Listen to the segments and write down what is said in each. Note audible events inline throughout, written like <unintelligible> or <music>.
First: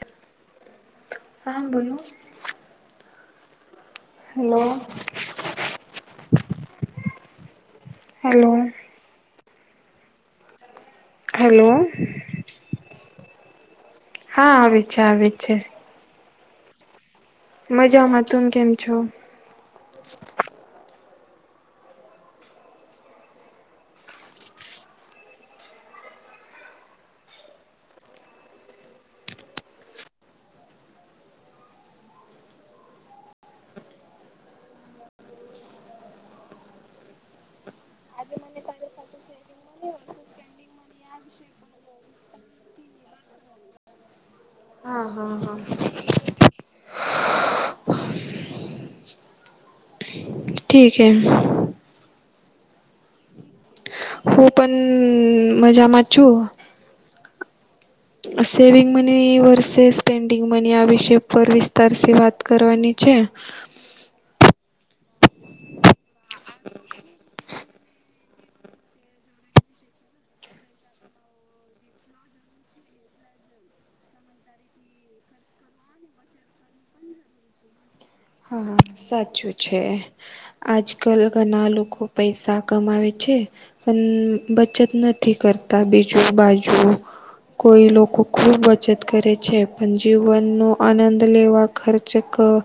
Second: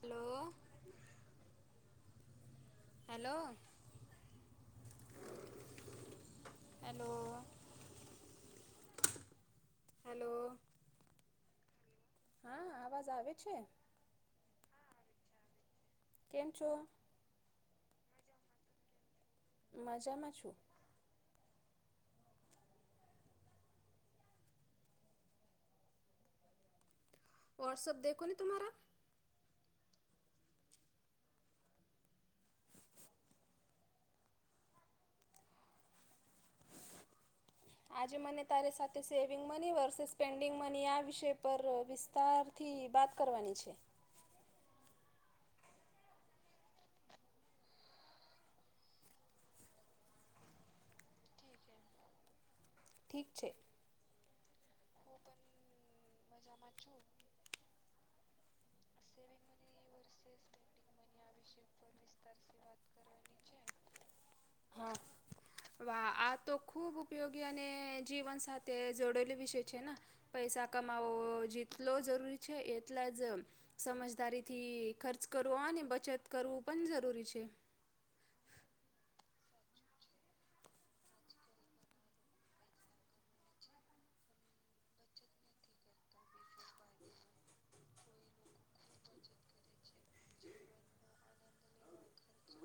Hello હા બોલો hello. Hello hello. Hello. Hello hello હા આવાજ આવે છે. હા આવે છે આવે છે. કેમ છો. મજામાં તમે કેમ છો. મજામાં છું. વોટ્સઅપ દેખો ને તમારા. <inaudible> આજે મને તારી સાથે saving money versus spending money આ વિષય પર વિ તારથી બાત કરવાની છે હા હા હા ઠીકે. ઠીક છે. હું પણ મજામાં છું. <unintelligible> Saving money versus spending money આ વિષય પર વિસ્તારથી વાત કરવાની છે હા વા આ તો ખુબ ઉપયોગી અને જીવનસા તે જોડવલી વિષય છે પૈસા કમાવો જિતલો જરૂરી છે એટલા જ સમજદારી થી ખર્ચ કરવો અને બચત કરવું પણ જરૂરી છે. હા સાચું છે. આજ કલ ઘણા લોકો પૈસા કમાવે છે. પણ બચત નથી કરતા બીજું બાજુ જો કોઈ લોકો ખૂબ બચત કરે છે. પણ જીવનનો આનંદ લેવા ખર્ચ કર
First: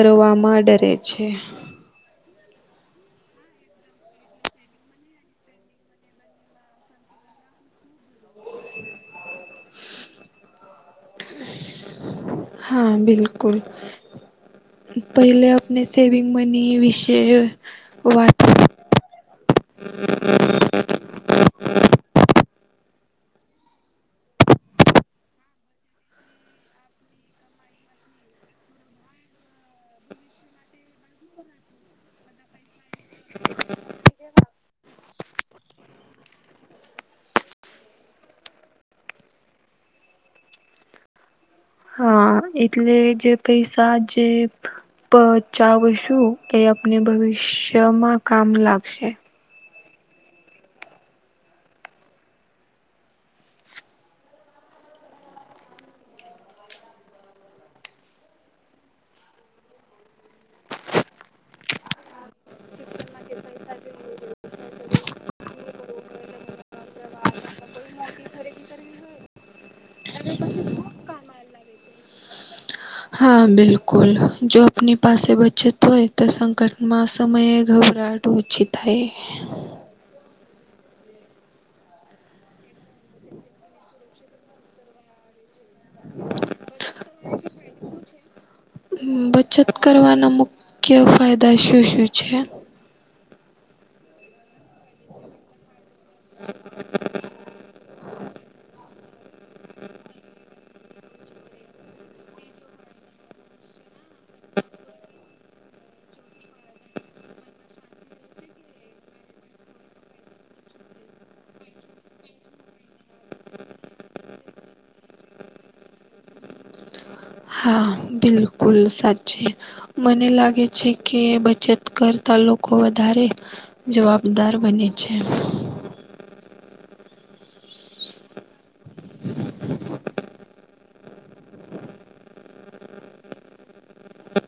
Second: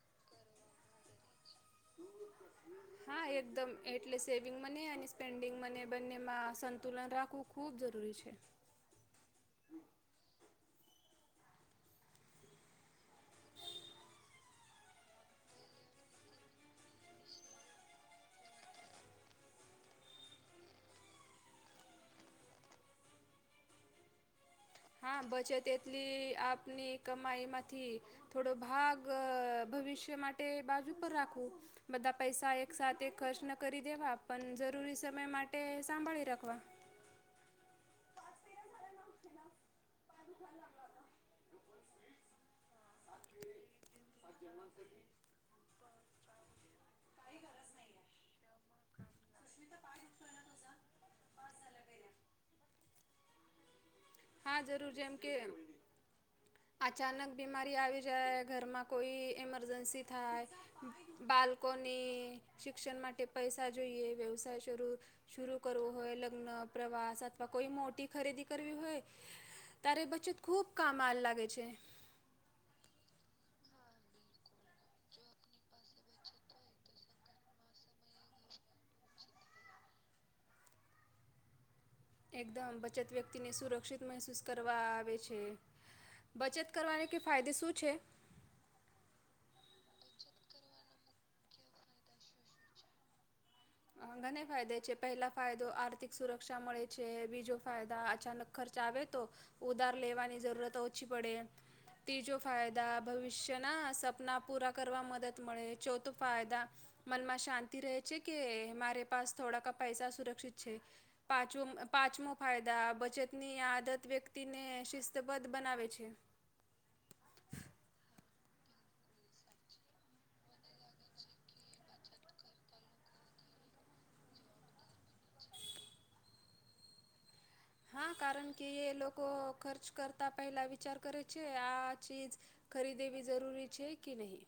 કરવામાં ડરે છે. હ <unintelligible> હા એકદમ એટલે સેવિંગ મને અને સ્પેન્ડિંગ મને બંનેમાં સંતુલન રાખવું ખૂબ જરૂરી છે. <unintelligible> હા બિલકુલ. પહેલે આપણે સેવિંગ મની વિશે વા <unintelligible> હા બચત એટલી આપની કમાઈમાંથી થોડો ભાગ ભવિષ્ય માટે બાજુ પર રાખવું. બધા પૈસા એક સાથેથે ખર્ચ ના કરી દેવા પણ જરૂરી સમય માટે સાંભળી રાખવા. <unintelligible> હા એટલે જે પૈસા જે પચાવ છું. એ આપને ભવિષ્યમાં કામ લાગશે. રશ્મિતા પાઈ ઉઠસવલા તજા બાદા પેલા હા જરૂર છેમ કે અચાનક બીમારી આવી જાય, ઘરમાં કોઈ ઇમરજન્સી થાય, બાળકોને ટ્યુશન પૈસા બી વ્યવસાય કરવો ધીરે કરવો પડે લગ્ન જવા મતલબ કોઈ મોટી ખરીદી કરવી હા શિક્ષણ માટે પૈસા જોઈએ, વ્યવસાય શરૂ શર કરવું હોય, લગ્ન, પ્રવાસ અથવા કોઈ મોટી ખરીદી કરવી હોય તારે બચ્ચે ખુબ કામલ લાગે છે. હા બિલકુલ. જો આપની પાસે બચત તોય તો સંકટમાં સમયે ઘભરાડું ઓછી થાય એકદમ બચત વ્યક્તિને સુરક્ષિત મહેસૂસ કરવા આવે છે. બચત કરવાને કે ફાયદે શું છે? બચત કરવાના મુખ્ય ફાયદા શું શું છે? ઘને ફાયદા છે પહેલા ફાયદો આર્થિક સુરક્ષા મળે છે બીજો ફાયદા અચાનક ખર્ચ આવે તો ઉધાર લેવાની જરૂરત ઓછી પડે ત્રીજો ફાયદા ભવિષ્યના સપના પૂરા કરવા મદદ મળે ચોથો ફાયદા મનમાં શાંતિ રહે છે કે મારે પાસ થોડાક પૈસા સુરક્ષિત છે. પાંચમો પાંચમો ફાયદા બચતની આદત વ્યક્તિને શિસ્તબદ્ધ બનાવે છે. હા બિલકુલ સાચી. મને લાગે છે કે બચત કરતા લોકો વધારે જવાબદાર બને છે. હા કારણ કે એ લોકો ખર્ચ કરતા પહેલા વિચાર કરે છે આ ચીજ ખરીદેવી જરૂરી છે કે નહીં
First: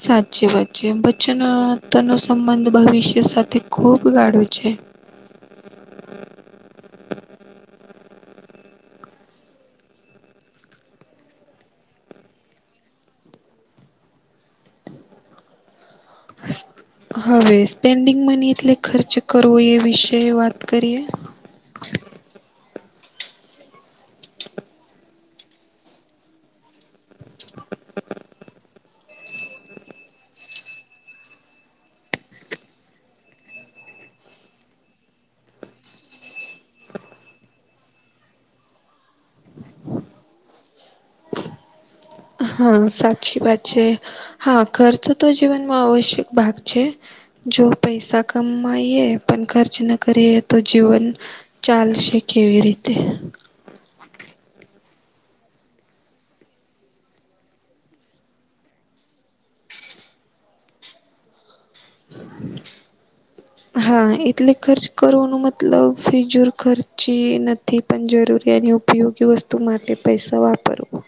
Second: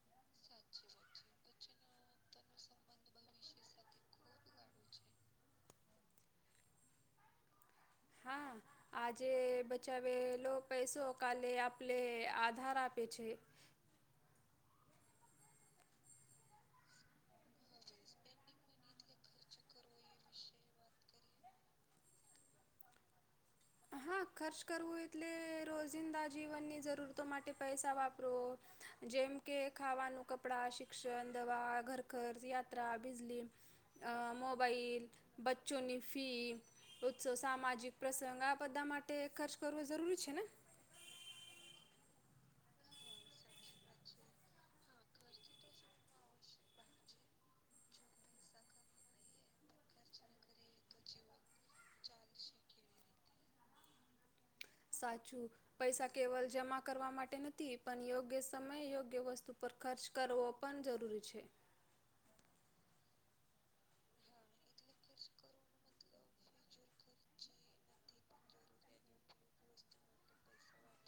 સાચી વાત છે બચ્ચેના તેનો સંબંધ ભવિષ્ય સાથે ખૂબ ગાળો છે. હા. આજે બચાવેલો પૈસો કાલે આપલે આધાર આપે છે. હવે સ્પેન્ડિંગ મની એટલે ખર્ચ કરવો એ વિશે વાત કરીએ હા ખર્ચ કરવું એટલે રોજિંદા જીવનની જરૂરતો માટે પૈસા વાપરો જેમ કે ખાવાનું કપડા શિક્ષણ દવા ઘરખર્ચ યાત્રા બીજલી મોબાઈલ બચ્ચોની ફી ઉત્સવ સામાજિક પ્રસંગ આપ બધા માટે ખર્ચ કરવો જરૂરી છે ને હા સાચી વાત છે હા ઘરચ તો જીવનમાં આવશ્યક ભાગ છે જો પૈસા કમાઈએ પણ ખર્ચ ન કરીએ તો જીવન ચાલશે કેવી રીતે સાચું પૈસા કેવલ જમા કરવા માટે નથી પણ યોગ્ય સમય યોગ્ય વસ્તુ પર ખર્ચ કરવો પણ જરૂરી છે <inaudible> હા એટલે ખર્ચ કરવાનું મતલબ ફિજુર ખર્ચી નથી પણ જરૂરી અને ઉપયોગી વસ્તુ માટે પૈસા વાપરવું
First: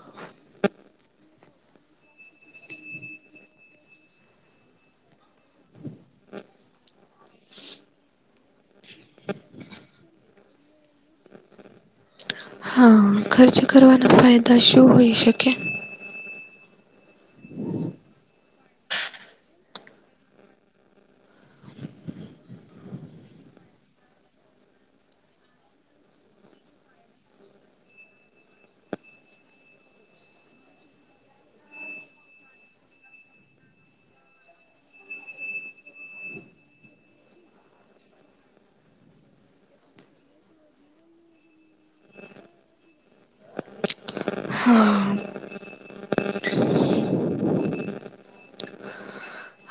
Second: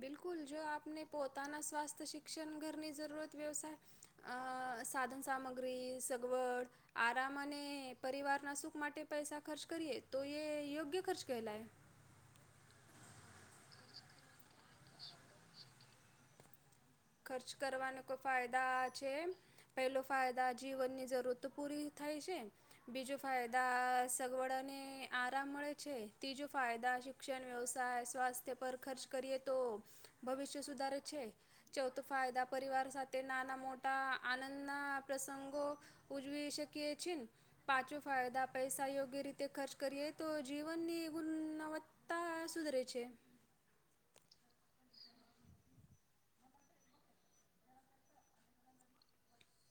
બિલકુલ જો આપને પોતાના સ્વાસ્થ્ય શિક્ષણ ઘરની જરૂરત વ્યવસાય અ સાધન સામગ્રી સગવડ આરામ અને પરિવારના સુખ માટે પૈસા ખર્ચ કરીએ તો એ યોગ્ય ખર્ચ કેહેલાય હા ખર્ચ કરવાના ફાયદા શું હોય શકે ખર્ચ કરવાના કોઈ ફાયદા આ છે. પેલો ફાયદા જીવનની જરૂરતો પૂરી થાય છે. બીજું ફાયદા સગવડ અને આરામ મળે છે. તીજું ફાયદા જે શિક્ષણ, વ્યવસાય, સ્વાસ્થ્ય પર ખર્ચ કરીએ તો ભવિષ્ય સુધારે છે. ચૌથો ફાયદા પરિવાર સાથે નાના મોટા આનંદના પ્રસંગો ઉજવી શકીએ છીન. પાંચવો ફાયદા પૈસા યોગ્ય રીતે ખર્ચ કરીએ તો જીવનની ગુનવત્ત તા સુધરે છે. હા.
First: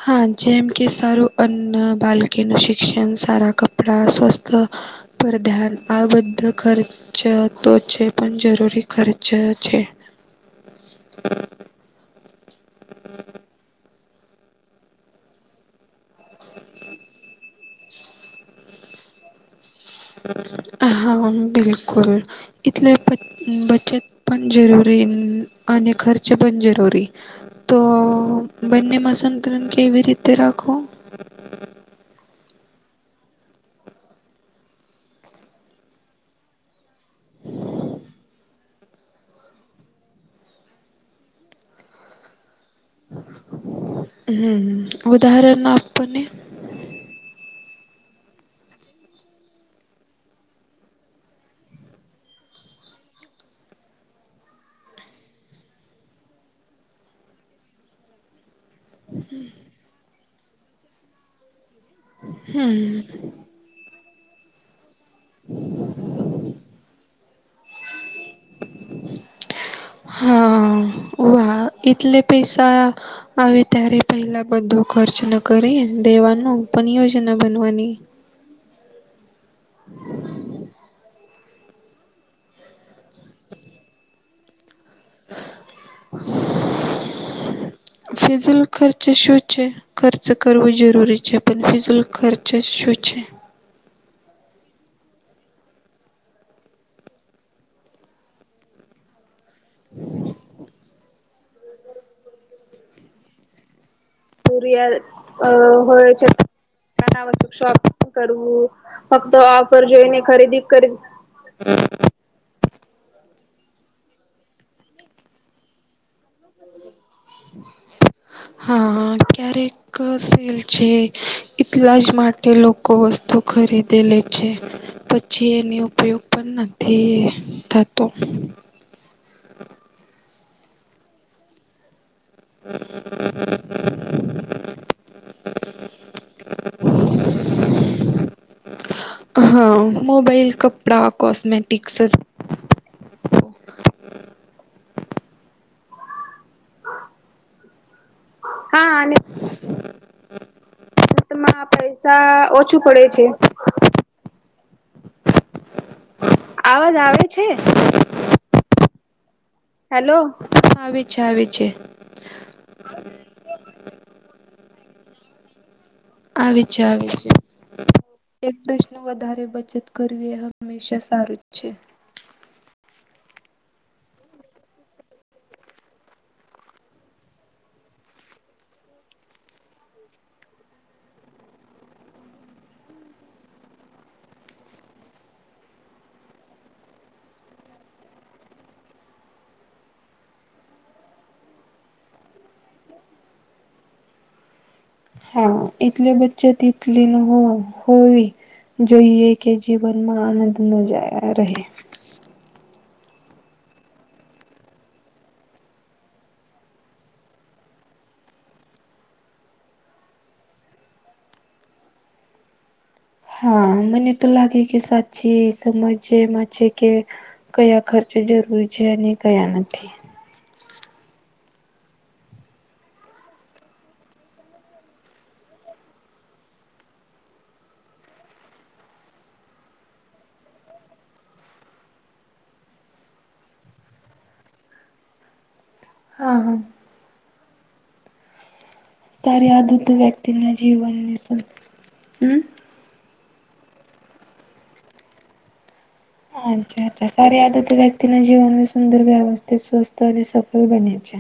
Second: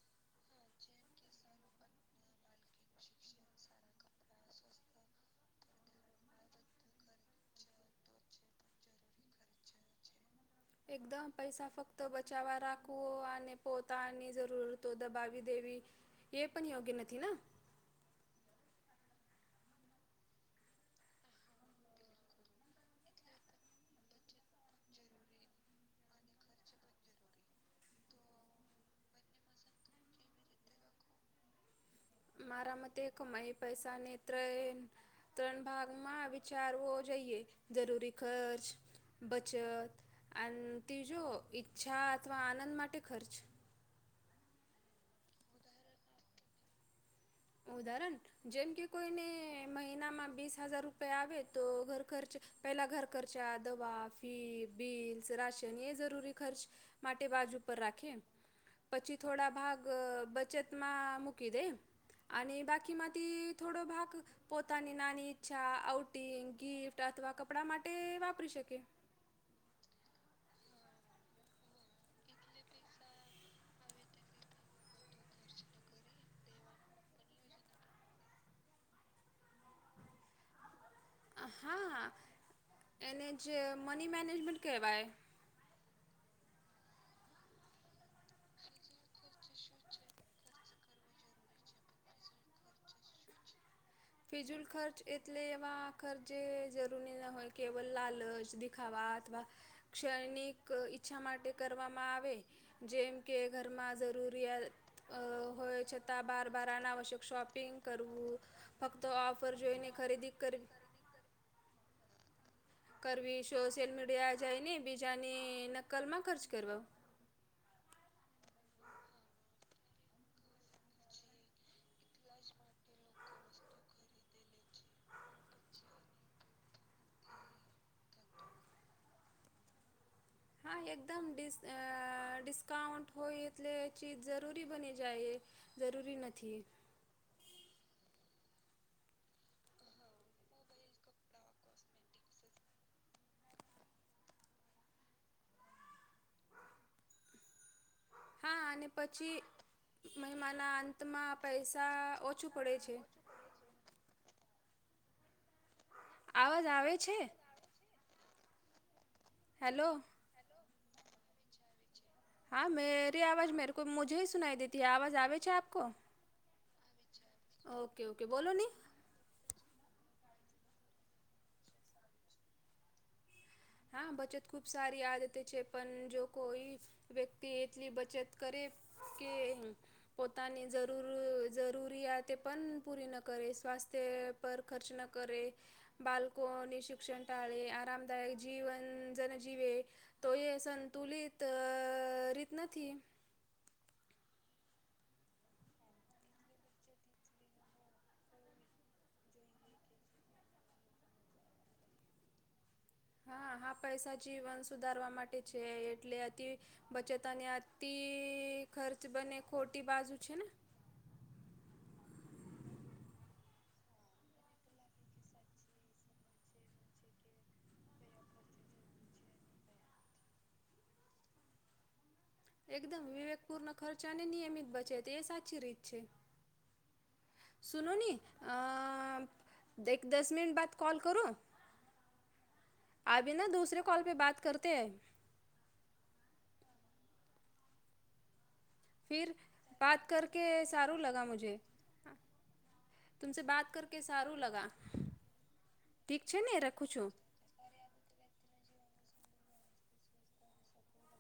હા. જેમ કે સારું અન્ન બાલકી નું શિક્ષણ સારા ક પણા સ્વસ્થ પર ધ્યાન આ બધા ખર્ચ ર્ચ તો છે, પણ જરૂરી ખર્ચ છે. એકદમ પૈસા ફક્ત ત બચાવવા રાખવું, અને પોતાની જરૂરતો દબાવી દેવી. એ પણ યોગ્ય નથી ના. હા, હા બિલકુલ. એટલે બ બચત પણ જરૂરી અને ખર્ચ પણ જરૂરી. તો બંનેમાં સંતુલન કેવી રીતે રાખવો? મારા મતે કમાય પૈસા નેત્ર એ ત્રણ ભાગમાં વિચારવો જોઈએ. જરૂરી ખર્ચ બચત અન તીજો ઈચ્છા અથવા આનંદ માટે ખર્ચ. હમ્મ-હમ્મ. ઉદાહરણ આપોને. ઉદાહરણ? જેમ કે કોઈને મહિનામાં બીસ હજાર રૂપિયા આવે તો ઘર ખર્ચ પહેલા ઘર ખર્ચા, દવા, ફી, બિલ્સ, રાશન એ જરૂરી ખર્ચ. માટે બાજ ઉપર રાખીએ પછી થોડા ભાગ બચતમાં મૂકી દે અને હમ બાકીમાંથી થોડો ભાગ પોતાની નાની ઈચ્છા, આઉટિંગ, ગિફ્ટ અથવા કપડાં માટે વાપરી શકીએ. હા, ઓ હા એટલે પૈસા આવે ત્યારે પહેલા બધો ખર્ચ ન કરી દેવાનો પણ યોજના બનવાની હા એને જ મની મેનેજમેન્ટ કહેવાય ફિઝલ ખર્ચ શૂ છે ખર્ચ કરવું જરૂરી છે પણ ફિઝલ ખર્ચ શું છે ફિજુલ ખર્ચ એટલે એવા આ ખર્ચ જે જરૂરી ના હોય કેવલ લાલચ દિખાવા અથવા ક્ષણિક ઈચ્છા માટે કરવામાં આવે જેમ કે ઘરમાં જરૂરિયાત હોય છતાં બાર બાર અના આવશ્યક શોપિંગ કરવું ફક્ત આ ઓફર જોઈને ખરીદી કરી હમ્મ કરવી સોશિયલ મીડિયા જોઈને બીજાની નકલમાં ખર્ચ કરવો હા ક્યારેક છે એટલા જ માટે લોકો વસ્તુ ખરીદે લે છે પછી એની ઉપયોગ પણ નથી થતો હા એકદમ ડિસ અ ડિસ્કાઉન્ટ હોય એટલે ચીજ જરૂરી બની જાય જરૂરી નથી હા મોબાઈલ કપડા કોસ્મેટિક્સ હા હા અને પછી મહિનાના અંતમાં પૈસા ઓછું પડે છે આવાજ આવે છે હેલો હલો આવે છે આવે છે હા મેરી આવાજ મેરે કો મુજે હી સુનાઈ દેતી આવાજ આવે છે આપકો આવી છે આવી છે ઓકે ઓકે બોલો એક ને ડસનું વધારે બચત કરવી એ હંમેશા સારું જ છે હા બચત ખુબ સારી આદતે છે પણ જો કોઈ વ્યક્તિ એટલી બચત કરે કે પોતાની જરૂર જરૂરિયાતે પણ પૂરી ન કરે સ્વાસ્થ્ય પર ખર્ચ ન કરે બાળકોની શિક્ષણ ટાળે આરામદાયક જીવન જનજીવે તો એ સંતુલિત રીત નથી હા એટલે બચ્ચે <unintelligible> તલે હો <unintelligible> હોવી જોઈએ કે જીવનમાં આનંદ ન જાય રહે હા હા પૈસા જીવન સુધારવા માટે છે એટલે અતિ બચત અને અતિ ખર્ચ બને ખોટી બાજુ છે ને હા મને તો લાગે કે સાચી એ સમજ જે મા છે કે કયા ખર્ચે જરૂરી છે અને કયા નથી એકદમ વિવેકપૂર્ ન ખર્ચ અને નિયમિત બચે એ સાચી રીત છે સુનો ને અ દસ મિનીટ બાદ કોલ કરૂ અભી ના દૂસરે કોલ પે બાત કરતી હૈ હા હા ફિર સારી આદત બાત કર કે વ્યક્તિના સારું જીવનને લગા સં મુજે હમ તુમસે બાત કર કે સારું લગા ઠીક છે ને અચ્છા રખું અચ્છા છું. સારી આદત વ્યક્તિ તેના જીવનમાં સુંદર વ્યવસ્થ સ્વસ્થ અને સફલ બના છે.